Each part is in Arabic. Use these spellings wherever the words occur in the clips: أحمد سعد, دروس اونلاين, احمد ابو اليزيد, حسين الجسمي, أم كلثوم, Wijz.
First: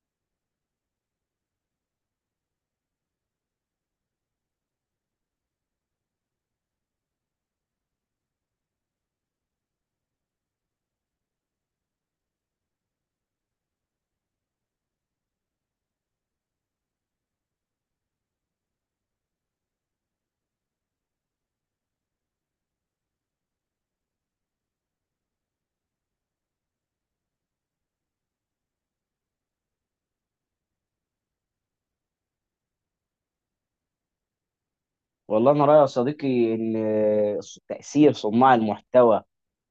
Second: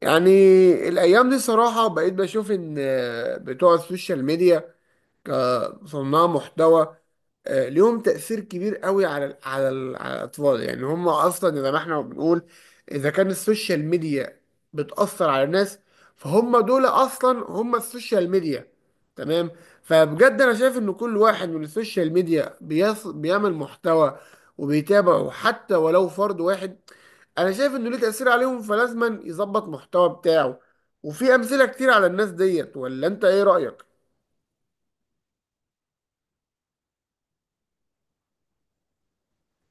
يعني الأيام دي صراحة بقيت بشوف إن بتوع السوشيال ميديا كصناع محتوى ليهم تأثير كبير قوي على الأطفال، يعني هم أصلا زي ما احنا بنقول، إذا كان السوشيال ميديا بتأثر على الناس، فهم دول أصلا هم السوشيال ميديا. تمام. فبجد أنا شايف إن كل واحد من السوشيال ميديا بيعمل محتوى وبيتابعه حتى ولو فرد واحد، أنا شايف إنه ليه تأثير عليهم فلازما يظبط محتوى بتاعه. وفي أمثلة كتير على الناس ديت، ولا أنت إيه رأيك؟ والله انا رايي يا صديقي ان تاثير صناع المحتوى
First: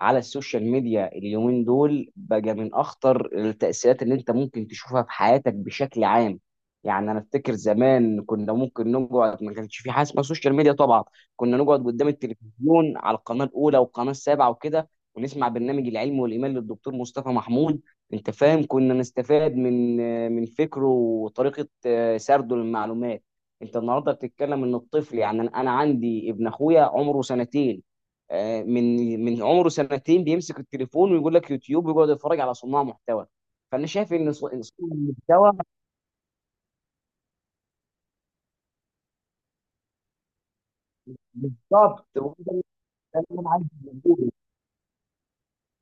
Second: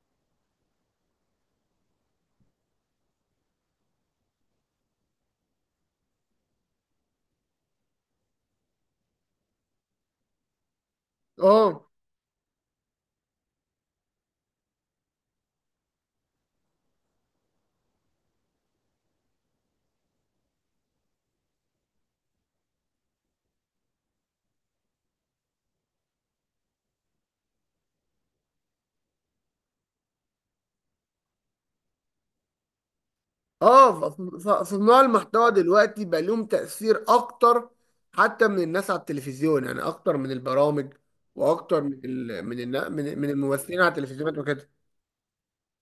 على السوشيال ميديا اليومين دول بقى من اخطر التأثيرات اللي انت ممكن تشوفها في حياتك بشكل عام. يعني انا افتكر زمان كنا ممكن نقعد، ما كانش في حاجه اسمها سوشيال ميديا طبعا. كنا نقعد آه. قدام التلفزيون على القناه الاولى والقناه السابعه وكده، ونسمع برنامج العلم والايمان للدكتور مصطفى محمود. انت فاهم، كنا نستفاد من فكره وطريقه سرده للمعلومات. انت النهارده بتتكلم ان الطفل، يعني انا عندي ابن اخويا عمره سنتين. من عمره سنتين بيمسك التليفون ويقول لك يوتيوب ويقعد يتفرج على صناع محتوى. فانا اه، شايف ان ص- إن صناع صناع المحتوى المحتوى دلوقتي بقى لهم تأثير اكتر حتى من الناس على التلفزيون، يعني اكتر من البرامج واكتر من بالظبط، ال من وده النا- من من اللي أنا عايز الممثلين على أقوله. التلفزيونات وكده.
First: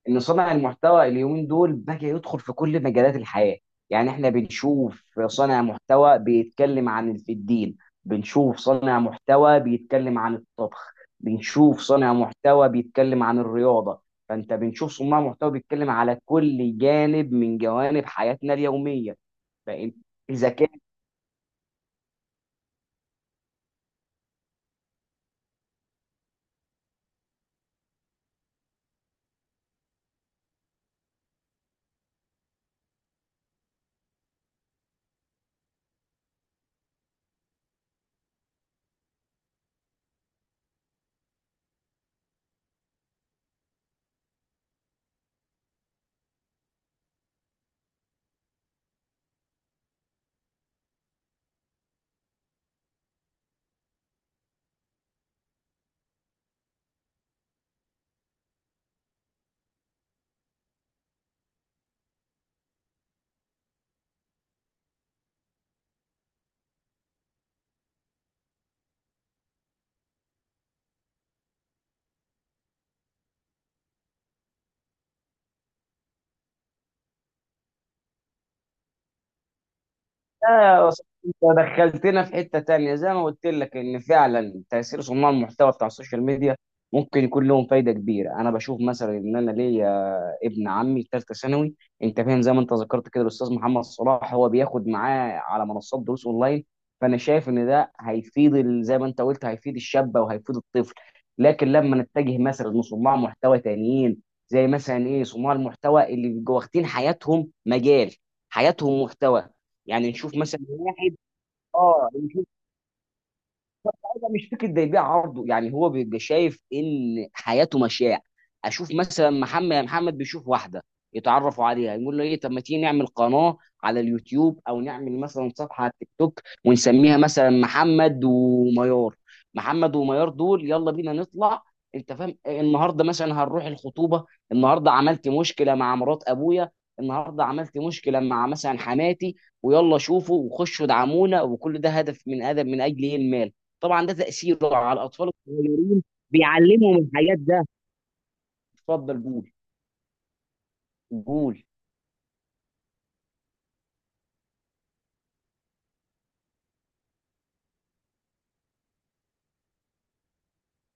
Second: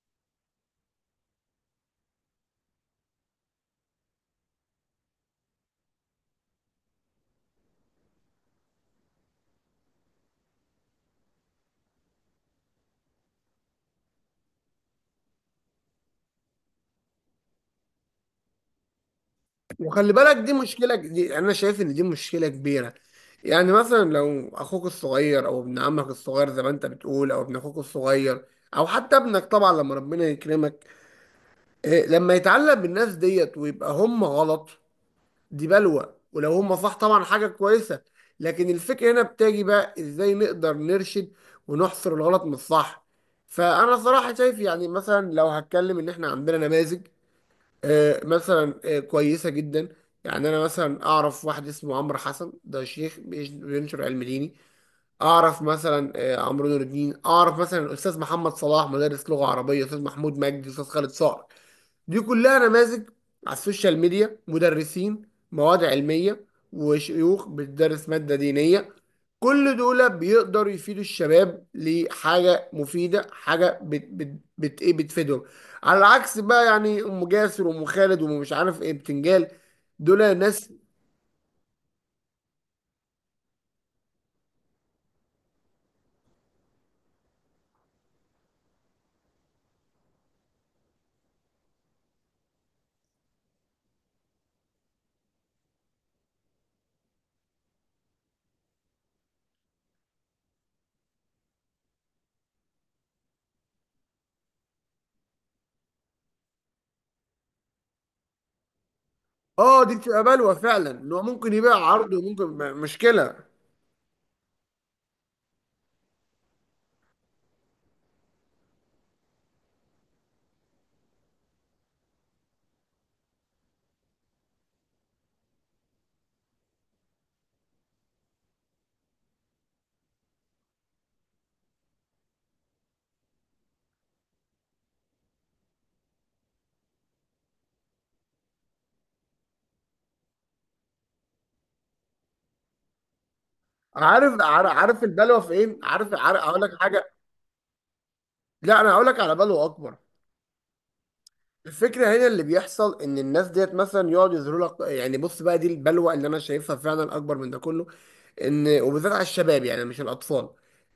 ان صانع المحتوى اليومين دول بقى يدخل في كل مجالات الحياه. يعني احنا بنشوف صانع محتوى بيتكلم في الدين، بنشوف صانع محتوى بيتكلم عن الطبخ، بنشوف صانع محتوى بيتكلم عن الرياضه. فانت بنشوف صناع محتوى بيتكلم على كل جانب من جوانب حياتنا اليوميه. وخلي بالك، فإذا دي انا شايف ان دي مشكلة كبيرة. يعني مثلا لو اخوك الصغير او ابن عمك الصغير زي ما انت بتقول، او ابن اخوك الصغير، او حتى ابنك طبعا لما ربنا يكرمك. لما يتعلق بالناس ديت ويبقى هم غلط دي بلوى، ولو هم صح طبعا حاجة كويسة. لكن الفكرة هنا بتاجي بقى ازاي نقدر نرشد ونحصر الغلط من الصح. فأنا صراحة شايف، يعني مثلا لو هتكلم إن إحنا عندنا نماذج، مثلا كويسة جدا. يعني أنا مثلا أعرف واحد اسمه عمرو حسن، ده شيخ بينشر علم ديني. اعرف مثلا عمرو نور الدين، اعرف مثلا الاستاذ محمد صلاح مدرس لغه عربيه، استاذ محمود مجدي، استاذ خالد صقر. دي كلها نماذج على السوشيال ميديا، مدرسين مواد علميه وشيوخ بتدرس ماده دينيه. كل دول بيقدروا يفيدوا الشباب لحاجه مفيده، حاجه بت بت بت ايه بتفيدهم. على العكس بقى، يعني ام جاسر وام خالد وام مش عارف ايه بتنجال، دول لا ناس. يا صاحبي، انت دخلتنا في حتة تانية. زي ما قلت لك، ان فعلا تأثير صناع المحتوى بتاع السوشيال ميديا ممكن يكون لهم فايدة كبيرة. انا بشوف مثلا ان انا ليا ابن عمي في ثالثة ثانوي، انت فاهم، زي ما انت ذكرت كده الاستاذ محمد صلاح هو بياخد معاه على منصات دروس اونلاين. فانا شايف ان ده هيفيد زي ما انت قلت هيفيد الشابة وهيفيد الطفل. لكن لما نتجه مثلا لصناع محتوى تانيين، زي مثلا ايه، صناع المحتوا اللي بيبقوا واخدين حياتهم مجال، حياتهم محتوى. اه دي يعني بتبقى نشوف بلوى مثلا فعلا، إن واحد، هو ممكن يبقى اه عرض وممكن نشوف، مشكله. انا مش فكره ده يبيع عرضه. يعني هو بيبقى شايف ان حياته مشاع. اشوف مثلا محمد. يعني محمد بيشوف واحده، يتعرفوا عليها، يقول له ايه طب ما تيجي نعمل قناه على اليوتيوب او نعمل مثلا صفحه على التيك توك ونسميها مثلا محمد وميار. محمد وميار دول، يلا بينا نطلع، انت فاهم، النهارده مثلا هنروح الخطوبه، النهارده عملت مشكله مع مرات ابويا، النهارده عملت مشكله مع مثلا حماتي، ويلا شوفوا وخشوا ادعمونا. وكل ده هدف من اجل ايه؟ المال. طبعا ده عارف عارف تأثيره على عارف الأطفال البلوه فين، الصغيرين، عارف عارف، هقول لك بيعلمهم حاجه. الحاجات ده. لا، انا هقول لك اتفضل على قول، بلوه اكبر. قول. الفكره هنا اللي بيحصل ان الناس ديت مثلا يقعد يظهروا لك، يعني بص بقى دي البلوه اللي انا شايفها فعلا اكبر من ده كله. ان وبالذات على الشباب، يعني مش الاطفال.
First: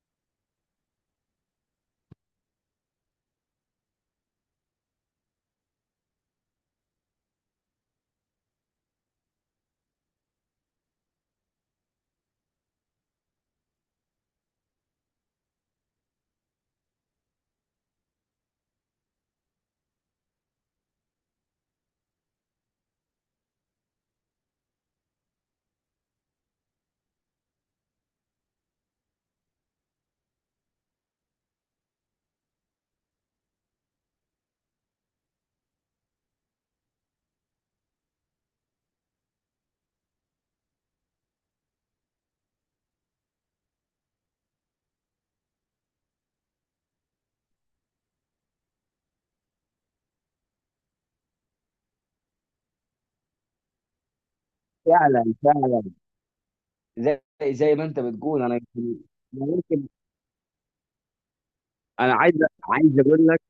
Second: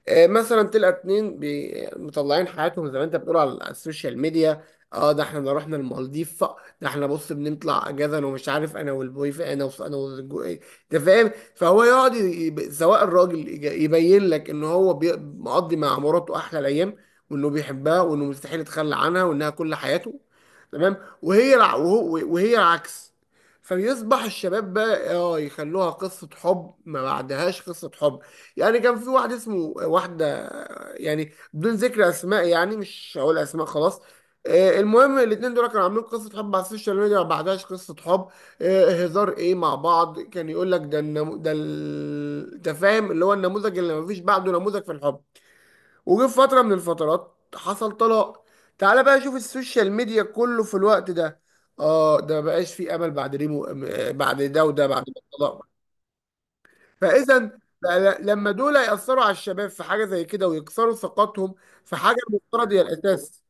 مثلا تلقى اتنين مطلعين حياتهم زي ما انت بتقول على السوشيال ميديا. اه ده احنا رحنا المالديف، ده احنا بص بنطلع اجازه انا ومش عارف انا والبوي، ف- انا وص- انا والجو- إيه، انت فاهم. فهو يقعد سواء الراجل يبين لك ان هو مقضي مع مراته احلى الايام، وانه بيحبها، وانه مستحيل يتخلى عنها، وانها كل حياته. تمام. وهي العكس. فبيصبح الشباب بقى اه يخلوها قصة حب ما بعدهاش قصة حب. يعني كان في واحد اسمه واحدة، يعني بدون ذكر اسماء، يعني مش هقول اسماء خلاص. المهم الاتنين دول كانوا عاملين قصة حب على السوشيال ميديا ما بعدهاش قصة حب. هزار ايه مع بعض، كان يقول لك ده فاهم اللي هو النموذج اللي ما فيش بعده نموذج في الحب. وجه في فترة من الفترات حصل طلاق. تعال بقى شوف السوشيال ميديا كله في الوقت ده. اه ده مبقاش فيه امل بعد ريمو، بعد ده، وده بعد فعلا الطلاق. فعلا، زي فاذا زي ما بقى انت بتقول، لما دول ياثروا على انا الشباب في ممكن، حاجه زي كده ويكسروا ثقتهم في انا حاجه عايز المفترض هي عايز اقول لك، الاساس.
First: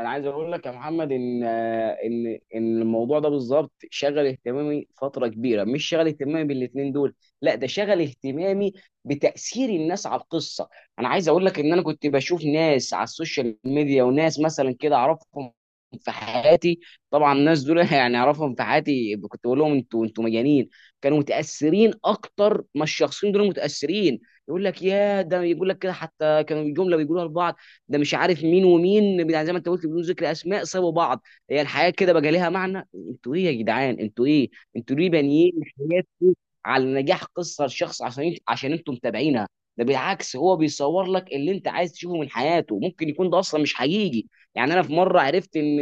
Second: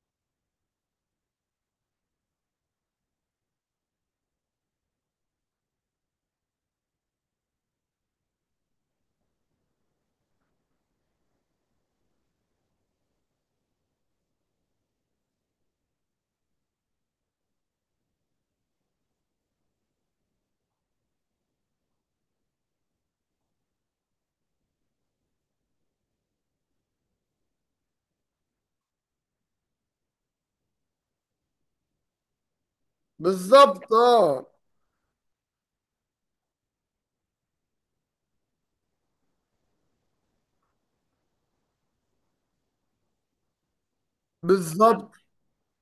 انا عايز اقول لك يا محمد ان الموضوع ده بالظبط شغل اهتمامي فتره كبيره، مش شغل اهتمامي بالاتنين دول، لا ده شغل اهتمامي بتاثير الناس على القصه. انا عايز اقول لك ان انا كنت بشوف ناس على السوشيال ميديا وناس مثلا كده اعرفهم في حياتي. طبعا الناس دول يعني اعرفهم في حياتي، كنت بقول لهم: انتوا مجانين. كانوا متاثرين اكتر ما الشخصين دول متاثرين. يقول لك يا ده، يقول لك كده، حتى كانوا جمله بيقولوها لبعض: ده مش عارف مين ومين بتاع، زي ما انت قلت بدون ذكر اسماء، سابوا بعض، هي الحياه كده بقى ليها معنى؟ انتوا ايه يا بالظبط جدعان؟ انتوا اه. ايه؟ انتوا ليه بانيين حياتكم على نجاح قصه لشخص، عشان انتوا متابعينها؟ ده بالعكس، هو بيصور لك اللي انت عايز تشوفه من حياته، ممكن يكون ده اصلا مش حقيقي. يعني انا في بالظبط. مره عرفت ان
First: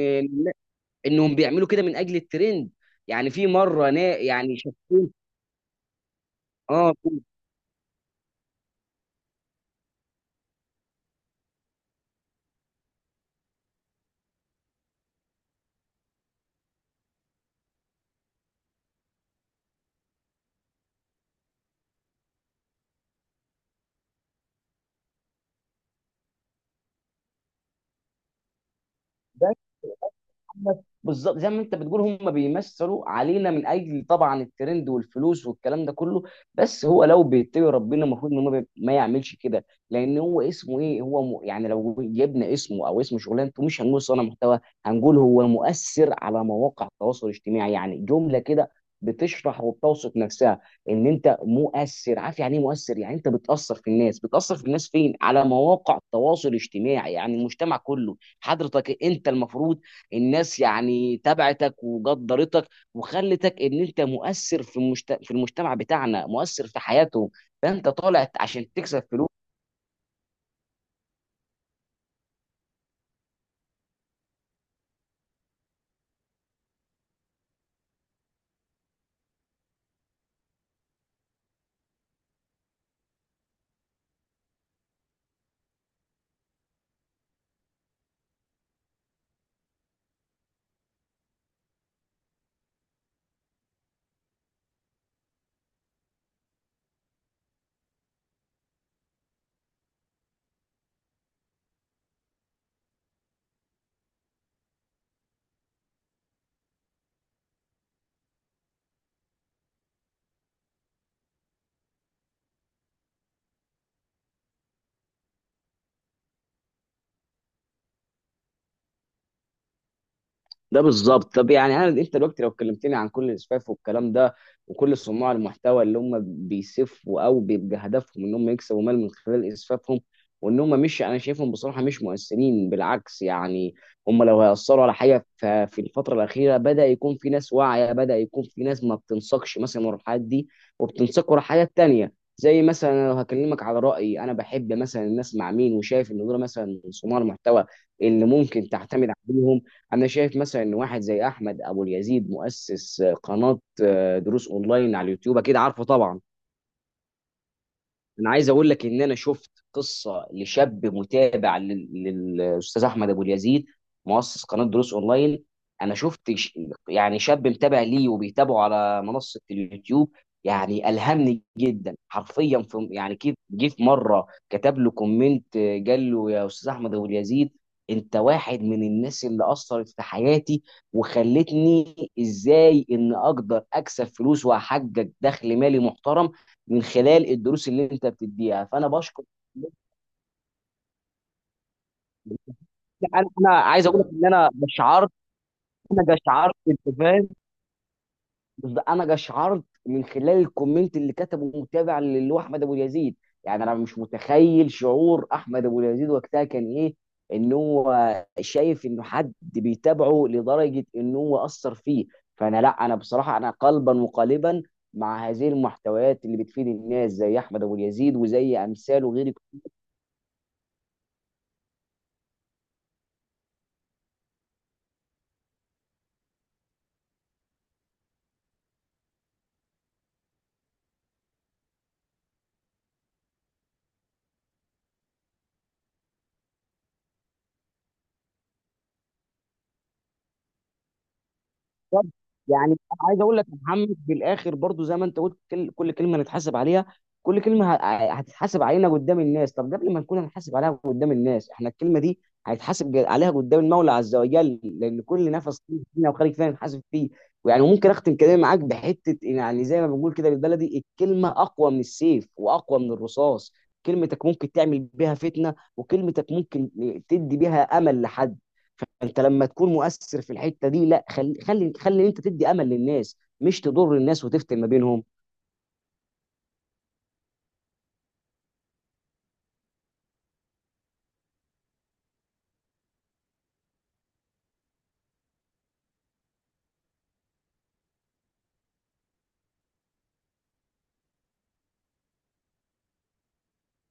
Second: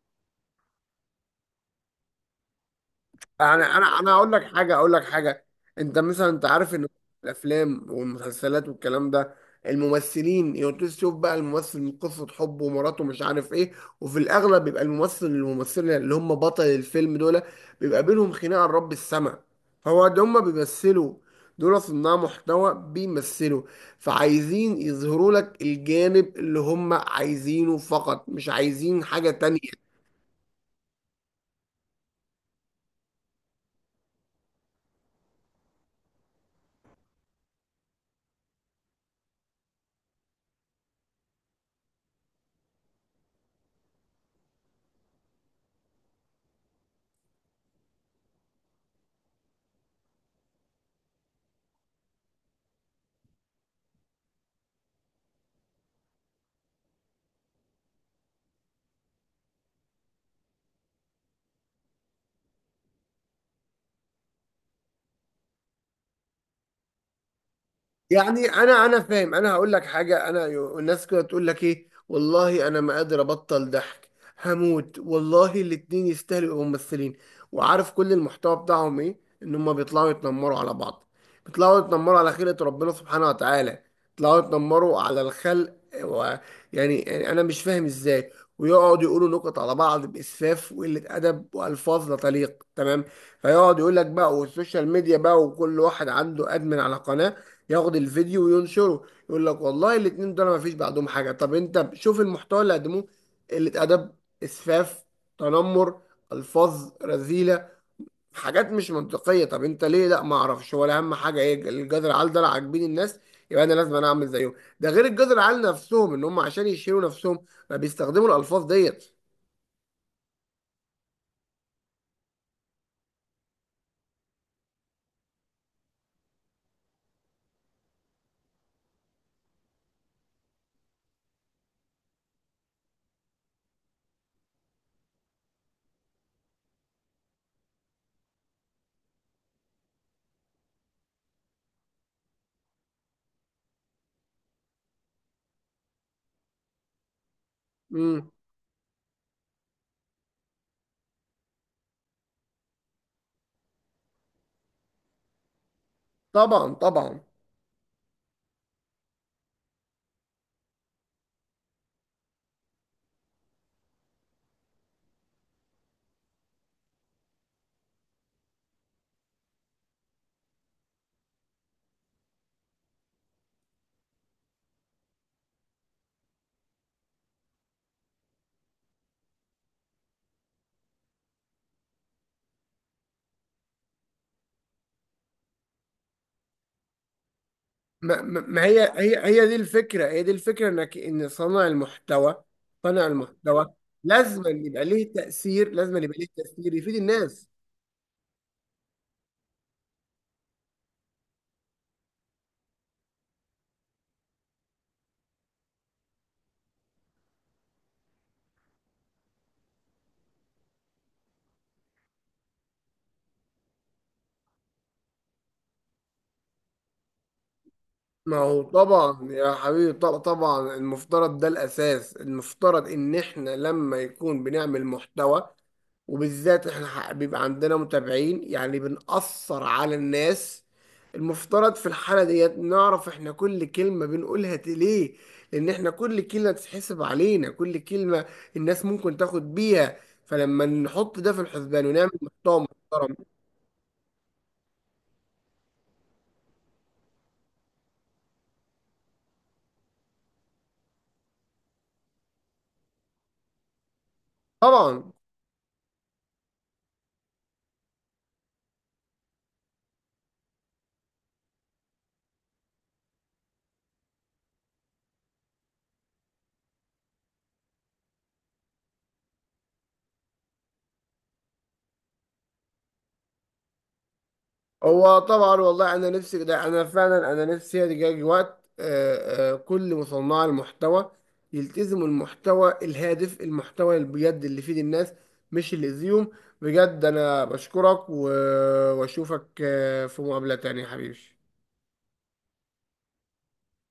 انهم بيعملوا كده من اجل الترند. يعني في يعني مره انا انا انا اقول لك يعني حاجه، اقول لك شفتين، حاجه. انت مثلا انت عارف ان اه الافلام والمسلسلات والكلام ده، الممثلين يقعدوا تشوف بقى الممثل من قصه حبه ومراته مش عارف ايه. وفي الاغلب بيبقى الممثل الممثله اللي هم بطل الفيلم دول بيبقى بينهم خناقه لرب السما. هو ده هم بيمثلوا، دول صناع محتوى بيمثلوا. فعايزين يظهروا لك الجانب اللي هم عايزينه فقط، مش عايزين حاجه بس تانية. بس بالظبط زي ما انت بتقول، هم بيمثلوا علينا من اجل طبعا الترند والفلوس والكلام ده كله. بس هو لو بيتقي ربنا، المفروض ان هو ما يعملش كده، لان هو اسمه ايه، هو يعني لو جبنا اسمه او اسم شغلانته، مش هنقول صانع محتوى، هنقول هو مؤثر على مواقع التواصل الاجتماعي. يعني جمله كده بتشرح وبتوصف نفسها، ان انت مؤثر. عارف يعني ايه مؤثر؟ يعني انت بتاثر في الناس فين على مواقع التواصل الاجتماعي، يعني المجتمع كله. حضرتك انت المفروض الناس يعني تبعتك وقدرتك وخلتك ان انت مؤثر في المجتمع بتاعنا، مؤثر في حياتهم، فانت طالع يعني عشان انا انا تكسب فلوس. فاهم، انا هقول لك حاجه. انا الناس كده تقول لك ايه، والله انا ما قادر ابطل ضحك، هموت والله الاتنين يستاهلوا يبقوا ممثلين. وعارف كل المحتوى بتاعهم ايه، ان هم بيطلعوا يتنمروا على بعض، بيطلعوا يتنمروا على خلقة ربنا سبحانه وتعالى، بيطلعوا يتنمروا على الخلق. و... يعني انا مش فاهم ازاي. ويقعد يقولوا نكت على بعض باسفاف وقله ادب والفاظ لا تليق. تمام. فيقعد يقول لك بقى، والسوشيال ميديا بقى وكل واحد عنده ادمن على قناه ياخد الفيديو وينشره، يقول لك والله الاتنين دول ما فيش بعدهم حاجه. طب انت شوف المحتوى اللي قدموه، قله ادب، اسفاف، تنمر، الفاظ رذيله، حاجات مش منطقيه. طب انت ليه؟ لا ما اعرفش، ولا اهم حاجه ايه، الجذر العال ده لا عاجبين الناس، يبقى انا لازم انا اعمل زيهم. ده غير الجذر العال نفسهم ان هم عشان يشيلوا نفسهم ما بيستخدموا الالفاظ ديت. ده بالظبط. طب يعني انت دلوقتي لو كلمتني عن كل الاسفاف والكلام ده، وكل صناع المحتوى اللي هم بيسفوا او بيبقى هدفهم ان هم يكسبوا مال من خلال اسفافهم، وان هم مش، انا شايفهم بصراحه مش مؤثرين، بالعكس يعني. هم لو هيأثروا على حاجه، في الفتره الاخيره بدا يكون في ناس واعيه، بدا يكون في ناس ما بتنساقش مثلا ورا الحاجات دي، وبتنساق ورا حاجات تانيه. زي مثلا أنا لو هكلمك على رأيي، انا بحب مثلا الناس مع مين، وشايف ان دول مثلا صناع المحتوى اللي امم ممكن تعتمد عليهم. انا شايف مثلا ان واحد زي احمد ابو اليزيد مؤسس قناه دروس اونلاين على اليوتيوب، اكيد عارفه طبعا. طبعا طبعا. انا عايز اقول لك ان انا شفت قصه لشاب متابع للاستاذ احمد ابو اليزيد، مؤسس قناه دروس اونلاين. انا شفت يعني شاب متابع ليه وبيتابعه على منصه اليوتيوب. يعني الهمني جدا حرفيا. في يعني كيف جه في مره كتب له كومنت، قال له: يا استاذ احمد ابو اليزيد، انت واحد من الناس اللي اثرت في حياتي وخلتني ازاي ان اقدر اكسب فلوس واحقق دخل مالي محترم من خلال الدروس اللي انت ما, ما ما بتديها، هي فانا هي بشكر. هي دي الفكرة، هي دي الفكرة، انك ان صانع المحتوى، صانع انا المحتوى عايز اقول لك ان لازم انا يبقى قشعرت، ليه تأثير، انا قشعرت، يفيد انت فاهم، الناس. بس انا قشعرت من خلال الكومنت اللي كتبه متابع اللي هو احمد ابو اليزيد. يعني انا مش متخيل شعور احمد ابو اليزيد وقتها كان ايه، ان هو شايف انه حد بيتابعه لدرجه ان هو اثر فيه. لا، انا بصراحه انا قلبا وقالبا مع هذه المحتويات اللي بتفيد الناس زي احمد ابو اليزيد ما وزي هو امثاله، طبعا غير يا حبيبي، طبعا المفترض ده الأساس. المفترض إن إحنا لما يكون بنعمل محتوى، وبالذات إحنا بيبقى عندنا متابعين، يعني بنأثر على الناس، المفترض في الحالة ديت نعرف إحنا كل كلمة بنقولها ليه. لأن إحنا كل كلمة تتحسب علينا، كل كلمة الناس ممكن تاخد بيها، فلما نحط ده في الحسبان ونعمل بالظبط. محتوى يعني انا محترم. عايز اقول لك يا محمد في الاخر برضو، زي ما انت قلت، كل كلمه نتحاسب عليها، كل كلمه هتتحاسب علينا قدام الناس. طب قبل ما نكون هنحاسب عليها قدام الناس، احنا الكلمه دي هيتحاسب عليها قدام المولى عز وجل، لان طبعا. كل نفس فينا وخارج فينا نحاسب فيه. ويعني ممكن اختم كلامي معاك بحته: يعني زي ما بنقول كده بالبلدي، الكلمه اقوى من السيف واقوى من الرصاص. كلمتك ممكن تعمل بيها فتنه، وكلمتك ممكن تدي بيها امل لحد. فانت لما تكون مؤثر في الحته دي، لا، خلي خلي خلي انت تدي امل للناس مش تضر الناس وتفتن ما بينهم. هو طبعا والله انا نفسي ده، انا فعلا انا نفسي يجي وقت كل مصنع المحتوى يلتزموا المحتوى الهادف، المحتوى اللي بجد اللي يفيد الناس مش اللي يأذيهم. بجد انا بشكرك واشوفك في مقابلة تانية يا حبيبي.